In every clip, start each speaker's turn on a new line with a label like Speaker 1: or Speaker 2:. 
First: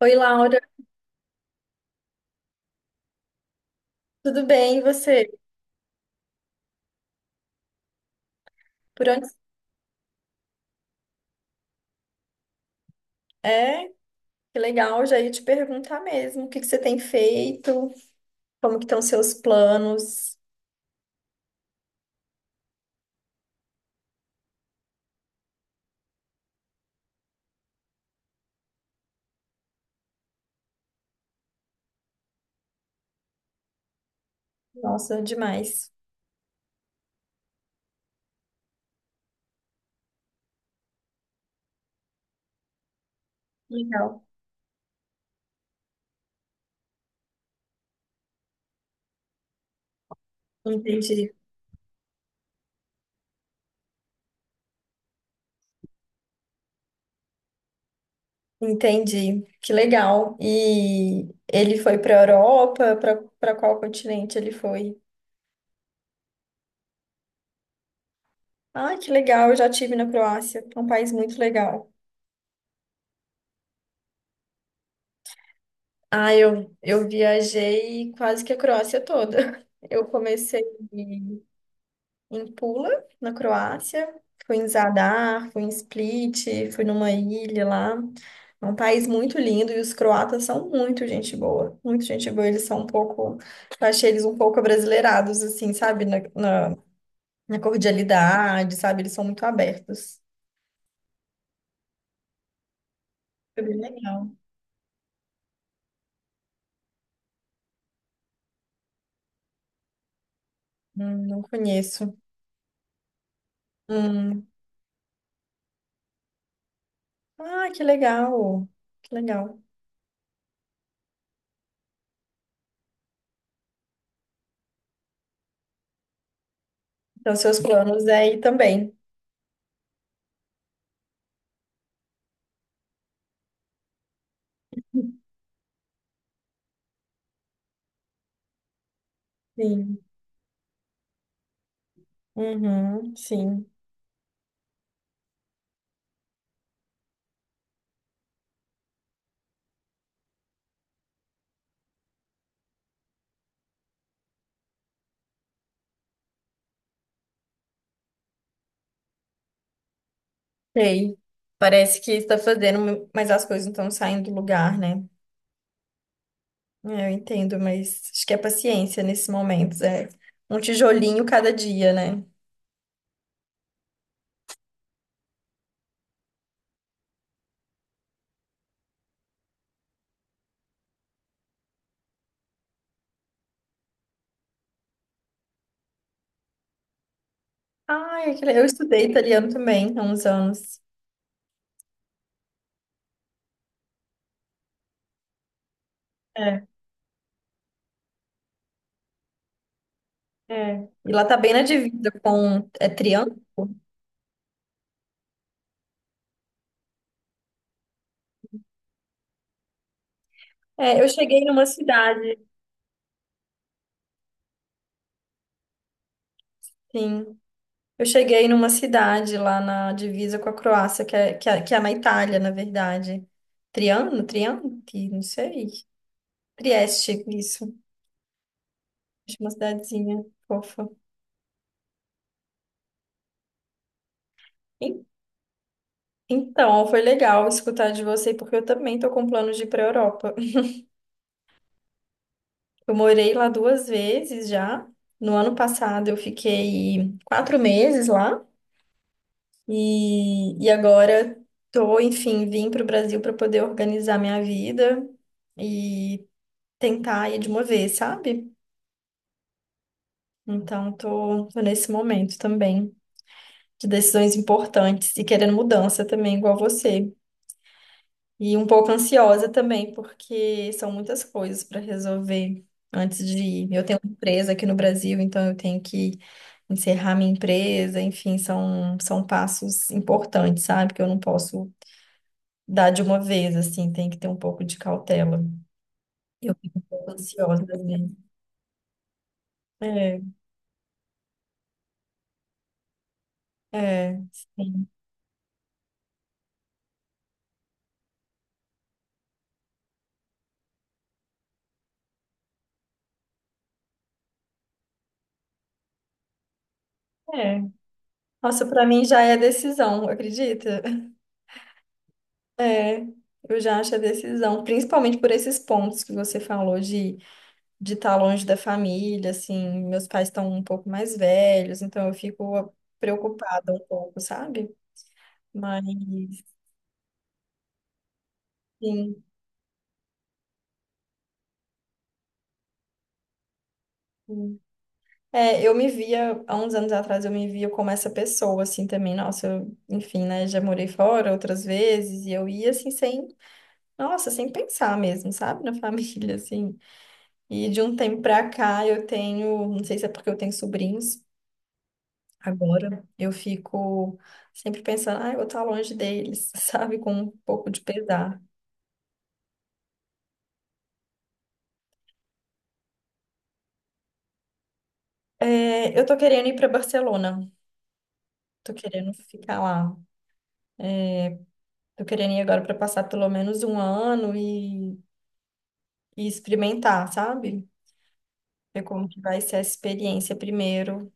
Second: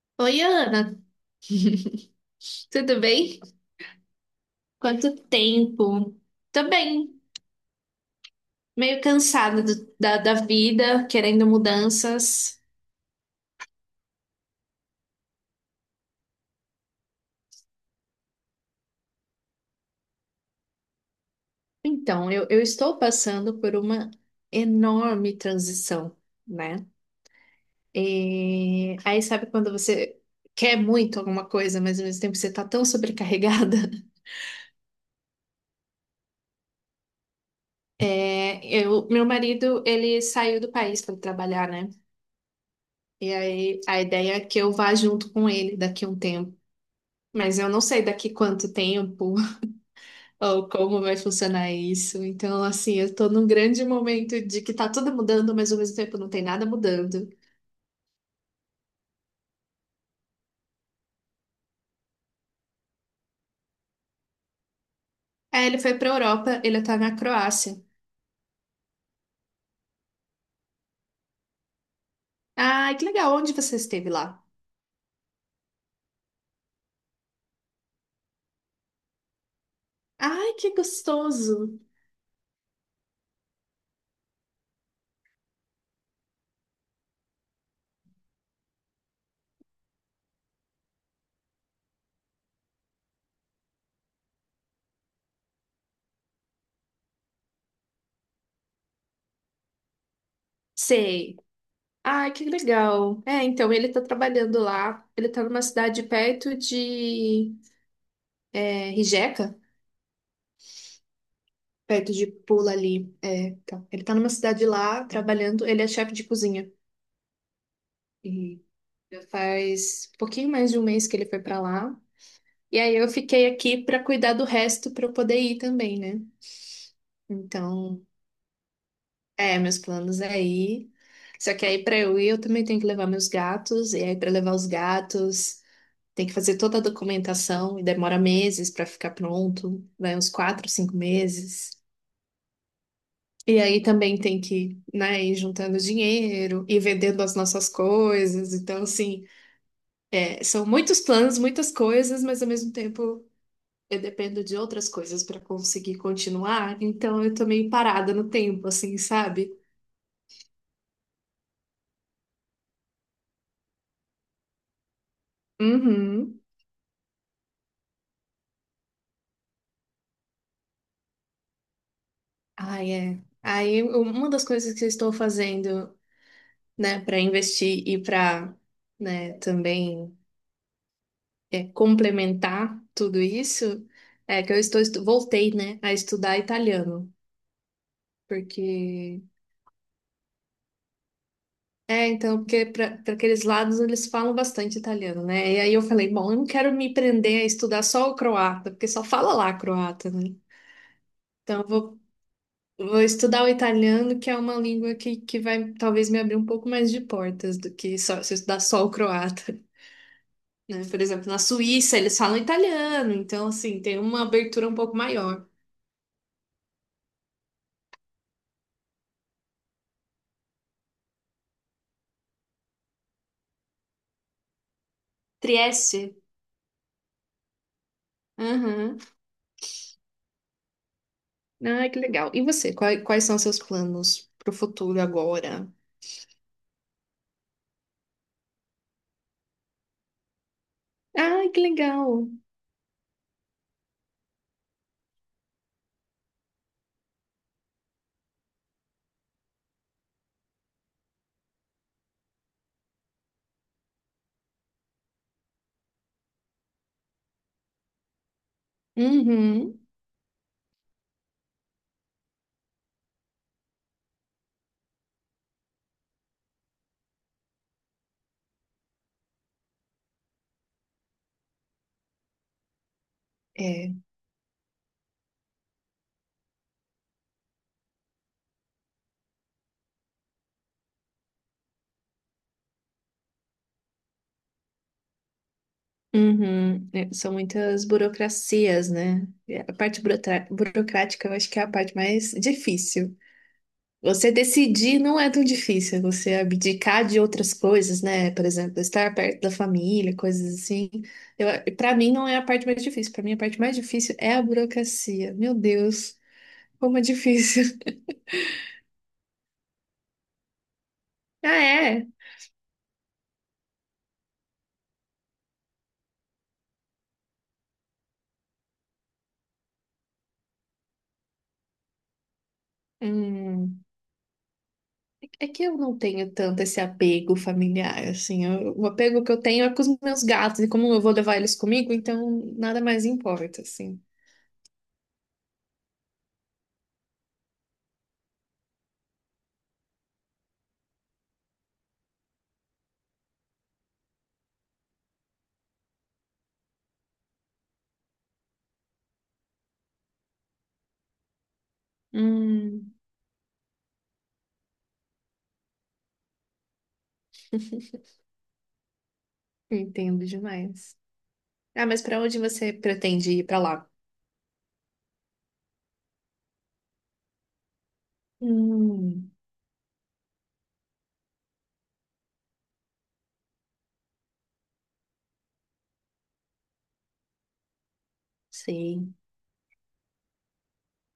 Speaker 1: Oi,
Speaker 2: Oi,
Speaker 1: Laura,
Speaker 2: Ana, tudo bem?
Speaker 1: tudo bem? E
Speaker 2: Quanto
Speaker 1: você?
Speaker 2: tempo? Tô bem, meio
Speaker 1: Por onde?
Speaker 2: cansada da vida, querendo mudanças.
Speaker 1: É, que legal, já ia te perguntar mesmo, o que que você tem feito? Como que estão seus planos?
Speaker 2: Então, eu estou passando por uma enorme transição, né? E aí, sabe quando você quer muito alguma coisa, mas ao mesmo tempo você tá tão sobrecarregada?
Speaker 1: Nossa, demais.
Speaker 2: É, meu marido, ele saiu do país para trabalhar, né? E aí, a
Speaker 1: Legal.
Speaker 2: ideia é que eu vá junto com ele daqui a um tempo. Mas eu não sei daqui quanto tempo, ou como vai
Speaker 1: Entendi.
Speaker 2: funcionar isso. Então, assim, eu tô num grande momento de que tá tudo mudando, mas ao mesmo tempo não tem nada mudando.
Speaker 1: Entendi. Que legal. E ele foi para a Europa? Para qual continente ele foi?
Speaker 2: Aí ele foi pra Europa, ele tá na Croácia.
Speaker 1: Ah, que legal, eu já tive na Croácia. É um país muito legal.
Speaker 2: Ai, que legal, onde você esteve lá?
Speaker 1: Ah, eu viajei quase que a Croácia toda. Eu
Speaker 2: Ai,
Speaker 1: comecei
Speaker 2: que gostoso.
Speaker 1: em Pula, na Croácia. Fui em Zadar, fui em Split, fui numa ilha lá. É um país muito lindo e os croatas são muito gente boa. Muito gente boa. Eles são um pouco. Eu achei eles um pouco abrasileirados, assim, sabe? Na, na cordialidade, sabe? Eles são muito abertos.
Speaker 2: Sei. Ai, que legal. É,
Speaker 1: Foi
Speaker 2: então
Speaker 1: bem
Speaker 2: ele tá
Speaker 1: legal.
Speaker 2: trabalhando lá. Ele tá numa cidade perto de Rijeka,
Speaker 1: Não
Speaker 2: perto
Speaker 1: conheço.
Speaker 2: de Pula ali. É, tá. Ele tá numa
Speaker 1: Hum.
Speaker 2: cidade lá trabalhando. Ele é chefe de cozinha.
Speaker 1: Ah, que
Speaker 2: E
Speaker 1: legal. Que
Speaker 2: já
Speaker 1: legal.
Speaker 2: faz um pouquinho mais de um mês que ele foi pra lá. E aí eu fiquei aqui para cuidar do resto para eu poder ir também, né?
Speaker 1: Então, seus
Speaker 2: Então,
Speaker 1: planos é ir também.
Speaker 2: é, meus planos é ir. Só que aí para eu ir, eu também tenho que levar meus gatos, e aí para levar os gatos, tem que fazer toda a documentação e demora meses para ficar pronto,
Speaker 1: Sim.
Speaker 2: vai uns quatro, cinco meses.
Speaker 1: Uhum,
Speaker 2: E
Speaker 1: sim.
Speaker 2: aí também tem que, né, ir juntando dinheiro e vendendo as nossas coisas. Então, assim, é, são muitos planos, muitas coisas, mas ao mesmo tempo eu dependo de outras coisas para conseguir continuar, então eu tô meio parada no tempo, assim, sabe?
Speaker 1: Sei. Parece que está fazendo, mas as coisas não estão saindo do lugar, né?
Speaker 2: Uhum.
Speaker 1: É, eu entendo, mas acho que é paciência nesses momentos. É um tijolinho cada dia, né?
Speaker 2: Ai, é. Aí um, uma das coisas que eu estou fazendo, né, para investir e para, né, também é, complementar tudo isso, é que voltei, né, a estudar italiano,
Speaker 1: Ai, eu estudei
Speaker 2: porque
Speaker 1: italiano também há uns anos.
Speaker 2: é, então, porque para aqueles lados eles falam bastante italiano, né? E aí eu falei, bom, eu não
Speaker 1: É,
Speaker 2: quero me prender a estudar só o croata, porque só fala lá croata, né?
Speaker 1: é. E lá tá bem na
Speaker 2: Então,
Speaker 1: divisa com é
Speaker 2: vou
Speaker 1: Triano?
Speaker 2: estudar o italiano, que é uma língua que vai talvez me abrir um pouco mais de portas do que só, se eu estudar só o croata, né?
Speaker 1: É,
Speaker 2: Por
Speaker 1: eu
Speaker 2: exemplo, na
Speaker 1: cheguei numa
Speaker 2: Suíça eles falam
Speaker 1: cidade,
Speaker 2: italiano, então, assim, tem uma abertura um pouco maior.
Speaker 1: sim. Eu cheguei numa cidade lá na divisa com a Croácia, que é na Itália, na verdade. Triano? Triano? Não sei.
Speaker 2: Trieste.
Speaker 1: Trieste, isso.
Speaker 2: Aham.
Speaker 1: De uma cidadezinha fofa.
Speaker 2: Ah, que legal. E você, quais são seus planos pro futuro
Speaker 1: En-
Speaker 2: agora?
Speaker 1: Então, foi legal escutar de você, porque eu também tô com planos de ir para a Europa.
Speaker 2: Ah, que legal.
Speaker 1: Eu morei lá 2 vezes já. No ano passado eu fiquei 4 meses lá e agora tô, enfim, vim para o Brasil para poder organizar minha vida e tentar ir de uma vez, sabe?
Speaker 2: Uhum.
Speaker 1: Então, tô nesse momento também de decisões importantes e querendo mudança também, igual você. E um pouco ansiosa também, porque são muitas coisas para resolver antes de ir. Eu
Speaker 2: É.
Speaker 1: tenho uma empresa aqui no Brasil, então eu tenho que encerrar minha empresa, enfim, são passos importantes, sabe? Que eu não posso dar de uma vez, assim, tem que ter um pouco de cautela. Eu fico um
Speaker 2: Uhum. É,
Speaker 1: pouco
Speaker 2: são
Speaker 1: ansiosa às
Speaker 2: muitas
Speaker 1: vezes.
Speaker 2: burocracias, né? E a parte
Speaker 1: É,
Speaker 2: burocrática eu acho que é a parte mais difícil.
Speaker 1: é,
Speaker 2: Você
Speaker 1: sim.
Speaker 2: decidir não é tão difícil, é você abdicar de outras coisas, né? Por exemplo, estar perto da família, coisas assim. Eu, Para mim não é a parte mais difícil. Para mim a parte mais difícil é a burocracia. Meu Deus, como é
Speaker 1: É.
Speaker 2: difícil.
Speaker 1: Nossa, para mim já é decisão, acredita?
Speaker 2: Ah, é.
Speaker 1: É, eu já acho a decisão, principalmente por esses pontos que você falou de estar longe da família, assim, meus pais estão um pouco mais velhos, então eu fico preocupada um
Speaker 2: Hum,
Speaker 1: pouco, sabe?
Speaker 2: é que eu
Speaker 1: Mas,
Speaker 2: não tenho tanto esse apego familiar, assim. Eu- o apego
Speaker 1: sim.
Speaker 2: que eu tenho é com os meus gatos e como eu vou levar eles comigo, então nada mais importa, assim.
Speaker 1: Sim. É, eu me via, há uns anos atrás, eu me via como essa pessoa, assim, também. Nossa, eu, enfim, né, já morei fora outras vezes e eu ia, assim, sem, nossa, sem pensar mesmo, sabe? Na família, assim. E de um tempo pra cá eu tenho, não sei se é porque eu tenho sobrinhos,
Speaker 2: Hum,
Speaker 1: agora eu fico sempre pensando, ah, eu vou estar longe deles, sabe? Com um pouco de pesar.
Speaker 2: entendo demais. Ah, mas para onde você pretende ir para lá?
Speaker 1: É, eu tô querendo ir para Barcelona, tô querendo
Speaker 2: Hum,
Speaker 1: ficar lá. Tô querendo ir agora para passar pelo menos um ano e experimentar, sabe? Ver como
Speaker 2: sei,
Speaker 1: que vai ser a experiência primeiro,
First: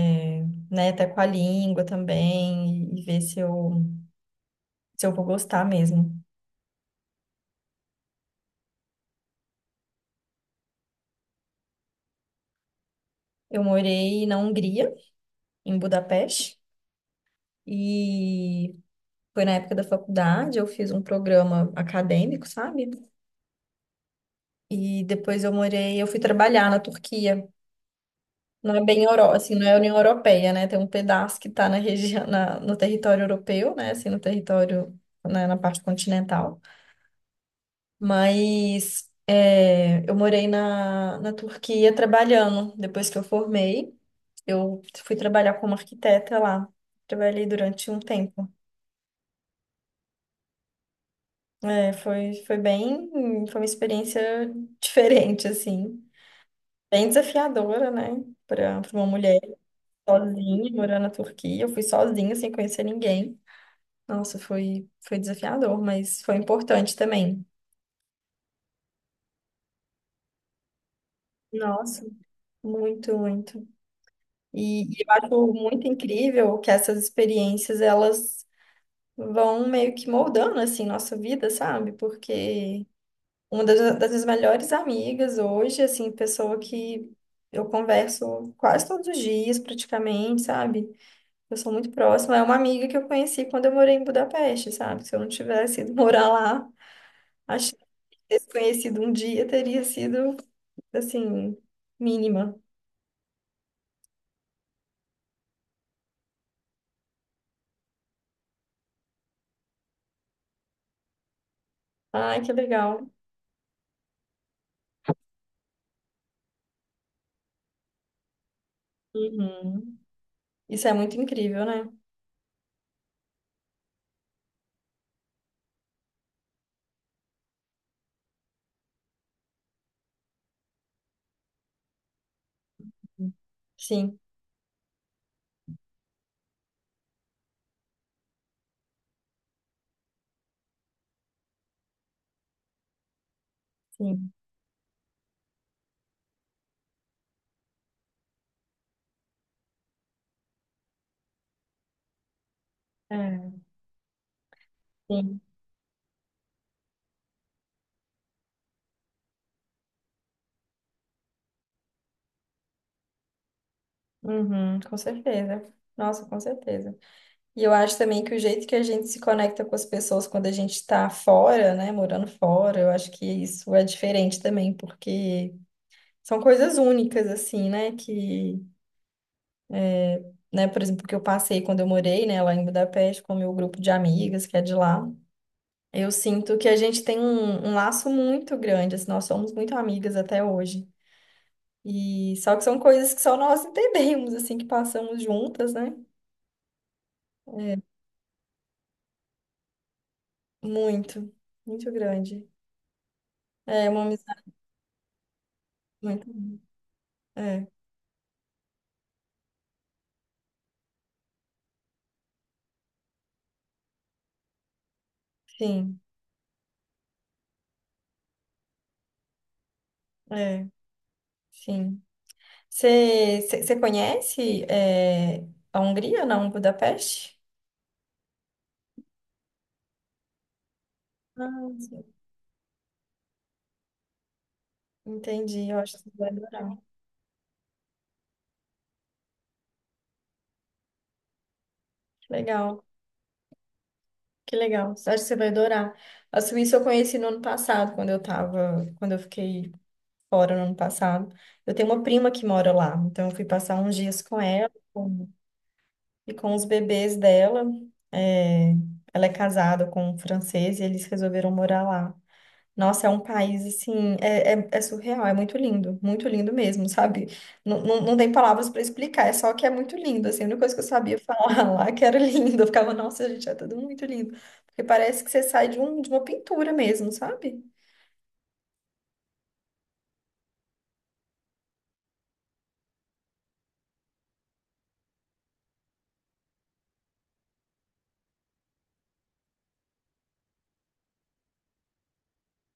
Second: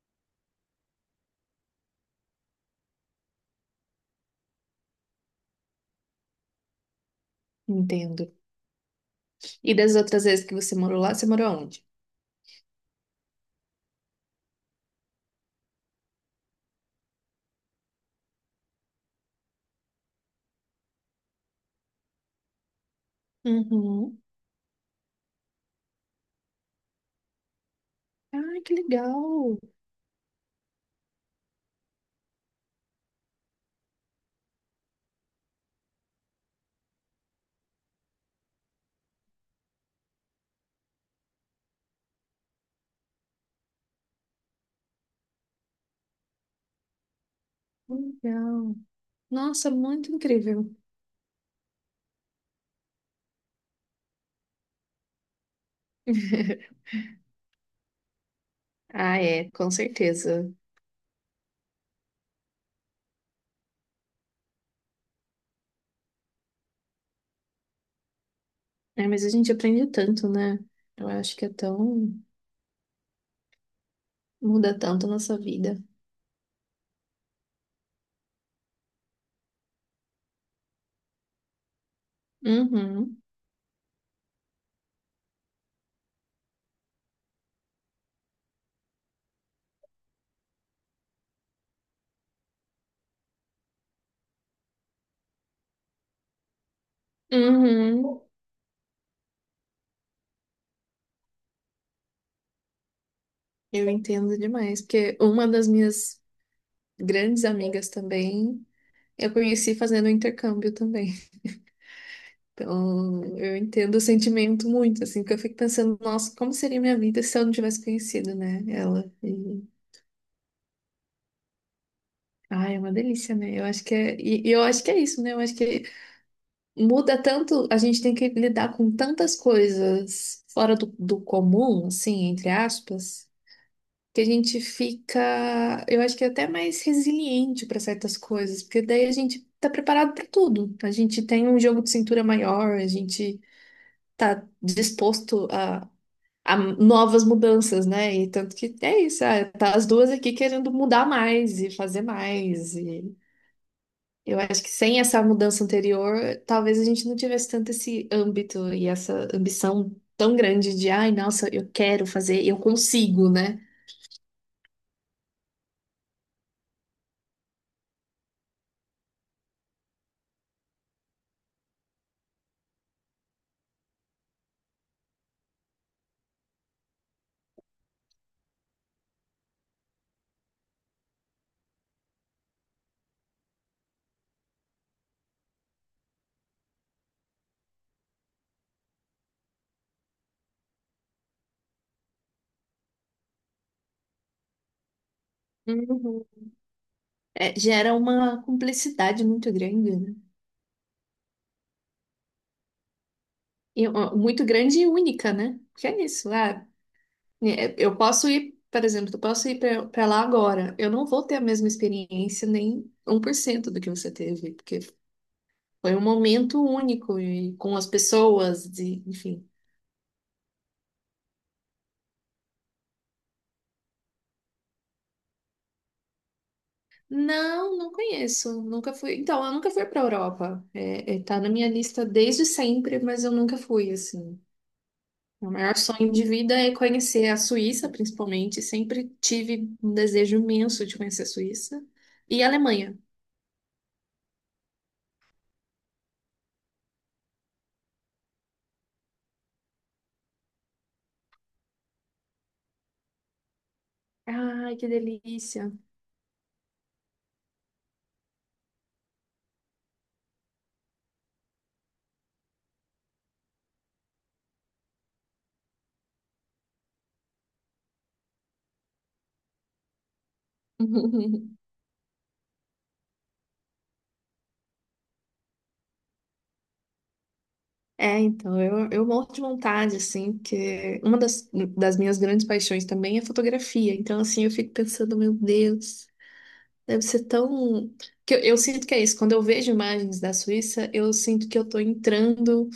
Speaker 1: é, né? Até com a língua também, e ver se eu vou gostar mesmo.
Speaker 2: entendo. E das outras vezes que você morou lá, você morou onde?
Speaker 1: Eu morei na Hungria, em Budapeste, e foi na época da faculdade, eu fiz um programa acadêmico, sabe?
Speaker 2: Uhum.
Speaker 1: E depois eu morei, eu fui trabalhar na Turquia.
Speaker 2: Ah, que
Speaker 1: Não é bem Euro, assim,
Speaker 2: legal,
Speaker 1: não é União Europeia, né? Tem um pedaço que está na região, no território europeu, né? Assim, no território, né, na parte continental. Mas é, eu morei na Turquia trabalhando. Depois que eu formei, eu fui trabalhar como arquiteta lá. Trabalhei durante
Speaker 2: que
Speaker 1: um tempo.
Speaker 2: legal. Nossa, muito incrível.
Speaker 1: É, foi bem, foi uma experiência diferente, assim. Bem desafiadora, né? Para uma
Speaker 2: Ah,
Speaker 1: mulher
Speaker 2: é, com certeza.
Speaker 1: sozinha, morando na Turquia. Eu fui sozinha, sem conhecer ninguém. Nossa, foi desafiador, mas foi importante também.
Speaker 2: É, mas a gente aprende tanto, né? Eu acho que é
Speaker 1: Nossa,
Speaker 2: tão...
Speaker 1: muito, muito.
Speaker 2: muda
Speaker 1: E
Speaker 2: tanto a
Speaker 1: eu
Speaker 2: nossa
Speaker 1: acho
Speaker 2: vida.
Speaker 1: muito incrível que essas experiências, elas vão meio que moldando, assim, nossa vida, sabe? Porque
Speaker 2: Uhum.
Speaker 1: uma das minhas melhores amigas hoje, assim, pessoa que eu converso quase todos os dias, praticamente, sabe? Eu sou muito próxima. É uma amiga que eu conheci quando eu morei em Budapeste, sabe? Se eu não tivesse ido morar lá, acho que
Speaker 2: Uhum.
Speaker 1: ter se conhecido um dia teria sido, assim, mínima.
Speaker 2: Eu entendo demais, porque uma das minhas grandes amigas também, eu conheci fazendo intercâmbio também.
Speaker 1: Ai, que legal.
Speaker 2: Então, eu entendo o sentimento muito, assim, porque eu fico pensando, nossa, como seria minha vida se eu não tivesse conhecido, né, ela. E,
Speaker 1: Uhum. Isso é muito incrível, né?
Speaker 2: ai, é uma delícia, né? Eu acho que é, e eu acho que é isso, né? Eu acho que muda tanto, a gente tem que lidar com tantas coisas fora do, do comum, assim, entre aspas,
Speaker 1: Sim,
Speaker 2: que a gente fica, eu acho que é até mais resiliente para certas coisas, porque daí a gente tá preparado para tudo. A gente tem um jogo de cintura maior, a gente
Speaker 1: sim.
Speaker 2: tá disposto a novas mudanças, né? E tanto que é isso, ah, tá as duas aqui querendo mudar mais e fazer mais. E
Speaker 1: É,
Speaker 2: eu acho que sem essa
Speaker 1: sim.
Speaker 2: mudança anterior, talvez a gente não tivesse tanto esse âmbito e essa ambição tão grande de, ai, nossa, eu quero fazer, eu consigo, né?
Speaker 1: Uhum, com certeza. Nossa, com certeza. E eu acho também que o jeito que a gente se conecta com as pessoas quando a gente está fora, né? Morando fora, eu acho que isso é diferente também, porque. São coisas únicas, assim, né? Que, né, por exemplo, que eu passei quando eu morei, né, lá em Budapeste com o meu grupo de amigas, que é de lá. Eu sinto que a gente tem um laço muito grande, assim, nós somos muito amigas até hoje. E só que são coisas que só nós entendemos, assim, que passamos juntas, né?
Speaker 2: Uhum. É, gera uma cumplicidade muito grande, né?
Speaker 1: Muito, muito grande.
Speaker 2: E,
Speaker 1: É uma
Speaker 2: ó, muito
Speaker 1: amizade
Speaker 2: grande e única, né? Porque é
Speaker 1: muito.
Speaker 2: isso, ah,
Speaker 1: É,
Speaker 2: é, eu posso ir, por exemplo, eu posso ir para lá agora. Eu não vou ter a mesma experiência, nem 1% do que você teve, porque foi
Speaker 1: sim,
Speaker 2: um momento único e com as pessoas, de, enfim.
Speaker 1: é, sim. Você conhece é, a Hungria, não? Budapeste?
Speaker 2: Não, não conheço. Nunca fui. Então, eu nunca fui para Europa. Tá na minha
Speaker 1: Ah,
Speaker 2: lista desde sempre, mas eu nunca fui, assim. O
Speaker 1: entendi,
Speaker 2: maior
Speaker 1: eu acho que você
Speaker 2: sonho de
Speaker 1: vai
Speaker 2: vida é
Speaker 1: adorar.
Speaker 2: conhecer a Suíça, principalmente. Sempre tive um desejo imenso de conhecer a Suíça
Speaker 1: Que
Speaker 2: e a
Speaker 1: legal,
Speaker 2: Alemanha.
Speaker 1: que legal. Acho que você vai adorar. A Suíça eu conheci no ano passado, quando eu tava, quando eu fiquei fora no ano passado. Eu tenho uma prima que mora lá, então eu fui passar uns dias com ela
Speaker 2: Ai, que delícia!
Speaker 1: e com os bebês dela. É, ela é casada com um francês e eles resolveram morar lá. Nossa, é um país assim, é surreal, é muito lindo mesmo, sabe? Não tem palavras para explicar, é só que é muito lindo, assim, a única coisa que eu sabia falar lá que era lindo, eu ficava, nossa, gente, é tudo muito lindo, porque parece que você sai de uma pintura mesmo, sabe?
Speaker 2: É, então, eu morro de vontade, assim, porque uma das minhas grandes paixões também é fotografia. Então, assim, eu fico pensando, meu Deus, deve ser tão. Que eu sinto que é isso. Quando eu vejo imagens da Suíça, eu sinto que eu tô entrando,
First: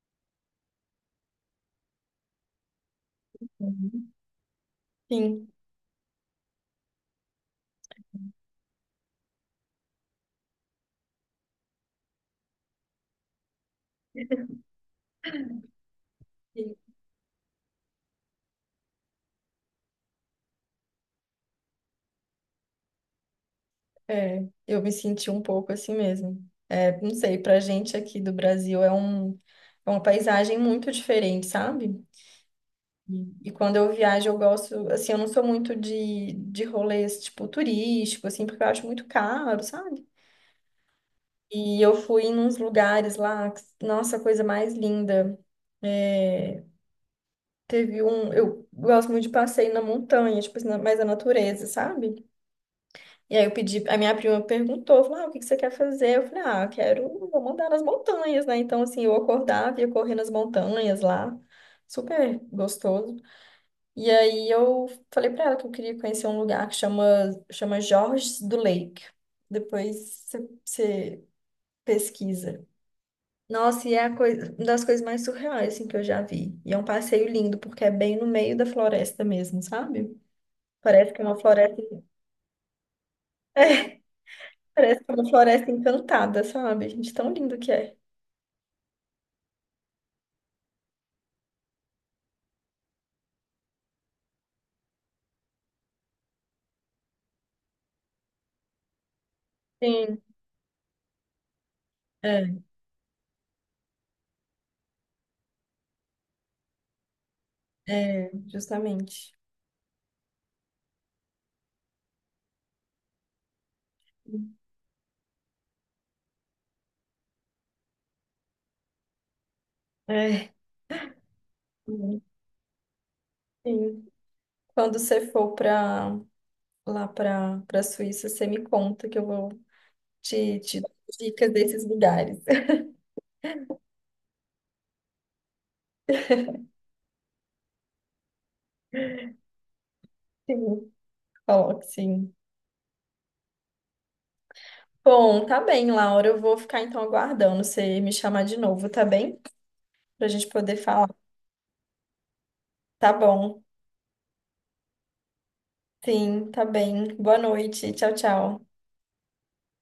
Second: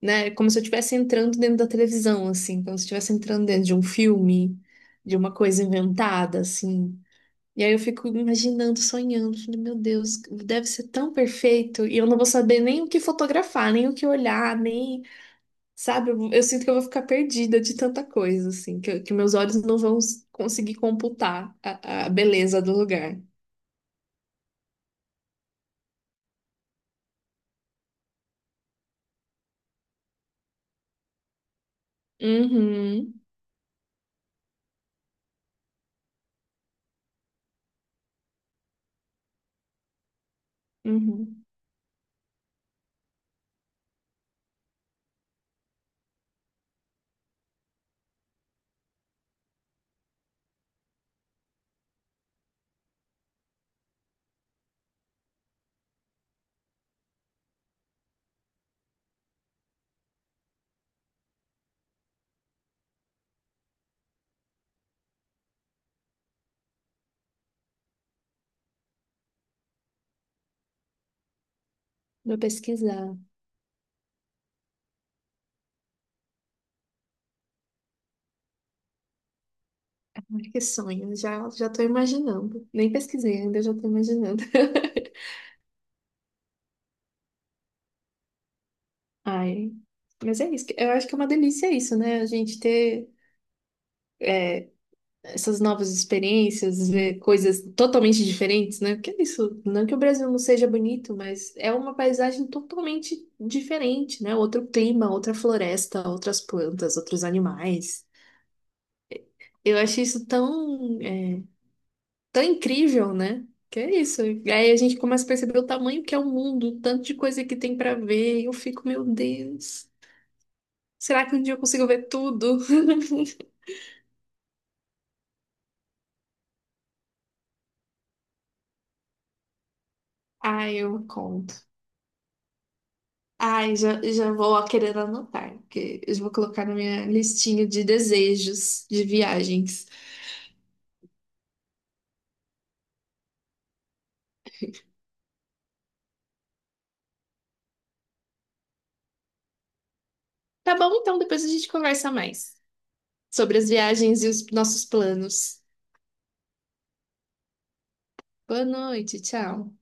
Speaker 2: né? Como se eu estivesse entrando dentro da televisão, assim, como se eu estivesse entrando dentro de um
Speaker 1: Uhum.
Speaker 2: filme, de uma
Speaker 1: Sim,
Speaker 2: coisa inventada, assim. E aí eu fico imaginando, sonhando, falei, meu Deus, deve ser tão perfeito, e eu não vou saber nem o que fotografar, nem o que olhar, nem sabe, eu sinto que
Speaker 1: sim,
Speaker 2: eu vou ficar perdida de tanta coisa, assim, que meus olhos não vão conseguir computar a beleza do lugar.
Speaker 1: é, eu me senti um pouco assim mesmo. É, não sei, pra gente aqui do Brasil é um, é uma paisagem muito diferente, sabe?
Speaker 2: Uhum,
Speaker 1: E quando eu viajo, eu gosto, assim, eu não sou muito de rolês, tipo, turístico, assim, porque eu acho muito caro, sabe?
Speaker 2: uhum.
Speaker 1: E eu fui em uns lugares lá, nossa, a coisa mais linda. É, teve um, eu gosto muito de passeio na montanha, tipo assim, mais na natureza, sabe? E aí eu pedi, a minha prima perguntou, falou, ah, o que que você quer fazer? Eu falei, ah, eu quero, vou mandar nas montanhas, né? Então, assim, eu acordava e ia correr nas montanhas lá, super gostoso. E aí eu falei pra ela que eu queria conhecer um lugar que chama Jorges do Lake. Depois você
Speaker 2: Vou
Speaker 1: pesquisa.
Speaker 2: pesquisar.
Speaker 1: Nossa, e é a coisa, uma das coisas mais surreais assim, que eu já vi. E é um passeio lindo, porque é bem no meio da floresta mesmo, sabe?
Speaker 2: Ai, que
Speaker 1: Parece
Speaker 2: sonho,
Speaker 1: que é uma
Speaker 2: já, já
Speaker 1: floresta,
Speaker 2: tô imaginando. Nem pesquisei ainda, eu já tô imaginando.
Speaker 1: parece que é uma floresta encantada, sabe? Gente, tão lindo que é.
Speaker 2: Ai, mas é isso. Eu acho que é uma delícia isso, né? A gente ter, essas novas experiências, ver coisas totalmente diferentes, né? Porque é isso, não que o
Speaker 1: Sim.
Speaker 2: Brasil não seja bonito, mas é uma paisagem
Speaker 1: É,
Speaker 2: totalmente diferente, né? Outro clima, outra floresta, outras plantas, outros animais.
Speaker 1: é, justamente.
Speaker 2: Eu acho isso tão, é, tão incrível, né? Que é isso. E aí a gente começa a perceber o tamanho que é o mundo, o tanto de coisa que tem pra ver. E eu fico, meu Deus,
Speaker 1: É.
Speaker 2: será que um dia eu consigo ver tudo?
Speaker 1: Sim. Quando você for pra, lá para Suíça, você me conta que eu vou Te,
Speaker 2: Ai,
Speaker 1: te dou
Speaker 2: eu
Speaker 1: dicas
Speaker 2: conto.
Speaker 1: desses lugares.
Speaker 2: Ai, já, já vou ó, querendo anotar, porque eu já vou colocar na minha listinha de desejos de viagens.
Speaker 1: Sim, coloque sim. Bom, tá bem, Laura. Eu vou ficar então aguardando você me chamar de novo, tá bem? Pra gente
Speaker 2: Tá
Speaker 1: poder
Speaker 2: bom,
Speaker 1: falar.
Speaker 2: então depois a gente conversa mais
Speaker 1: Tá
Speaker 2: sobre
Speaker 1: bom.
Speaker 2: as viagens e os nossos planos.
Speaker 1: Sim, tá bem. Boa noite. Tchau,
Speaker 2: Boa
Speaker 1: tchau.
Speaker 2: noite, tchau.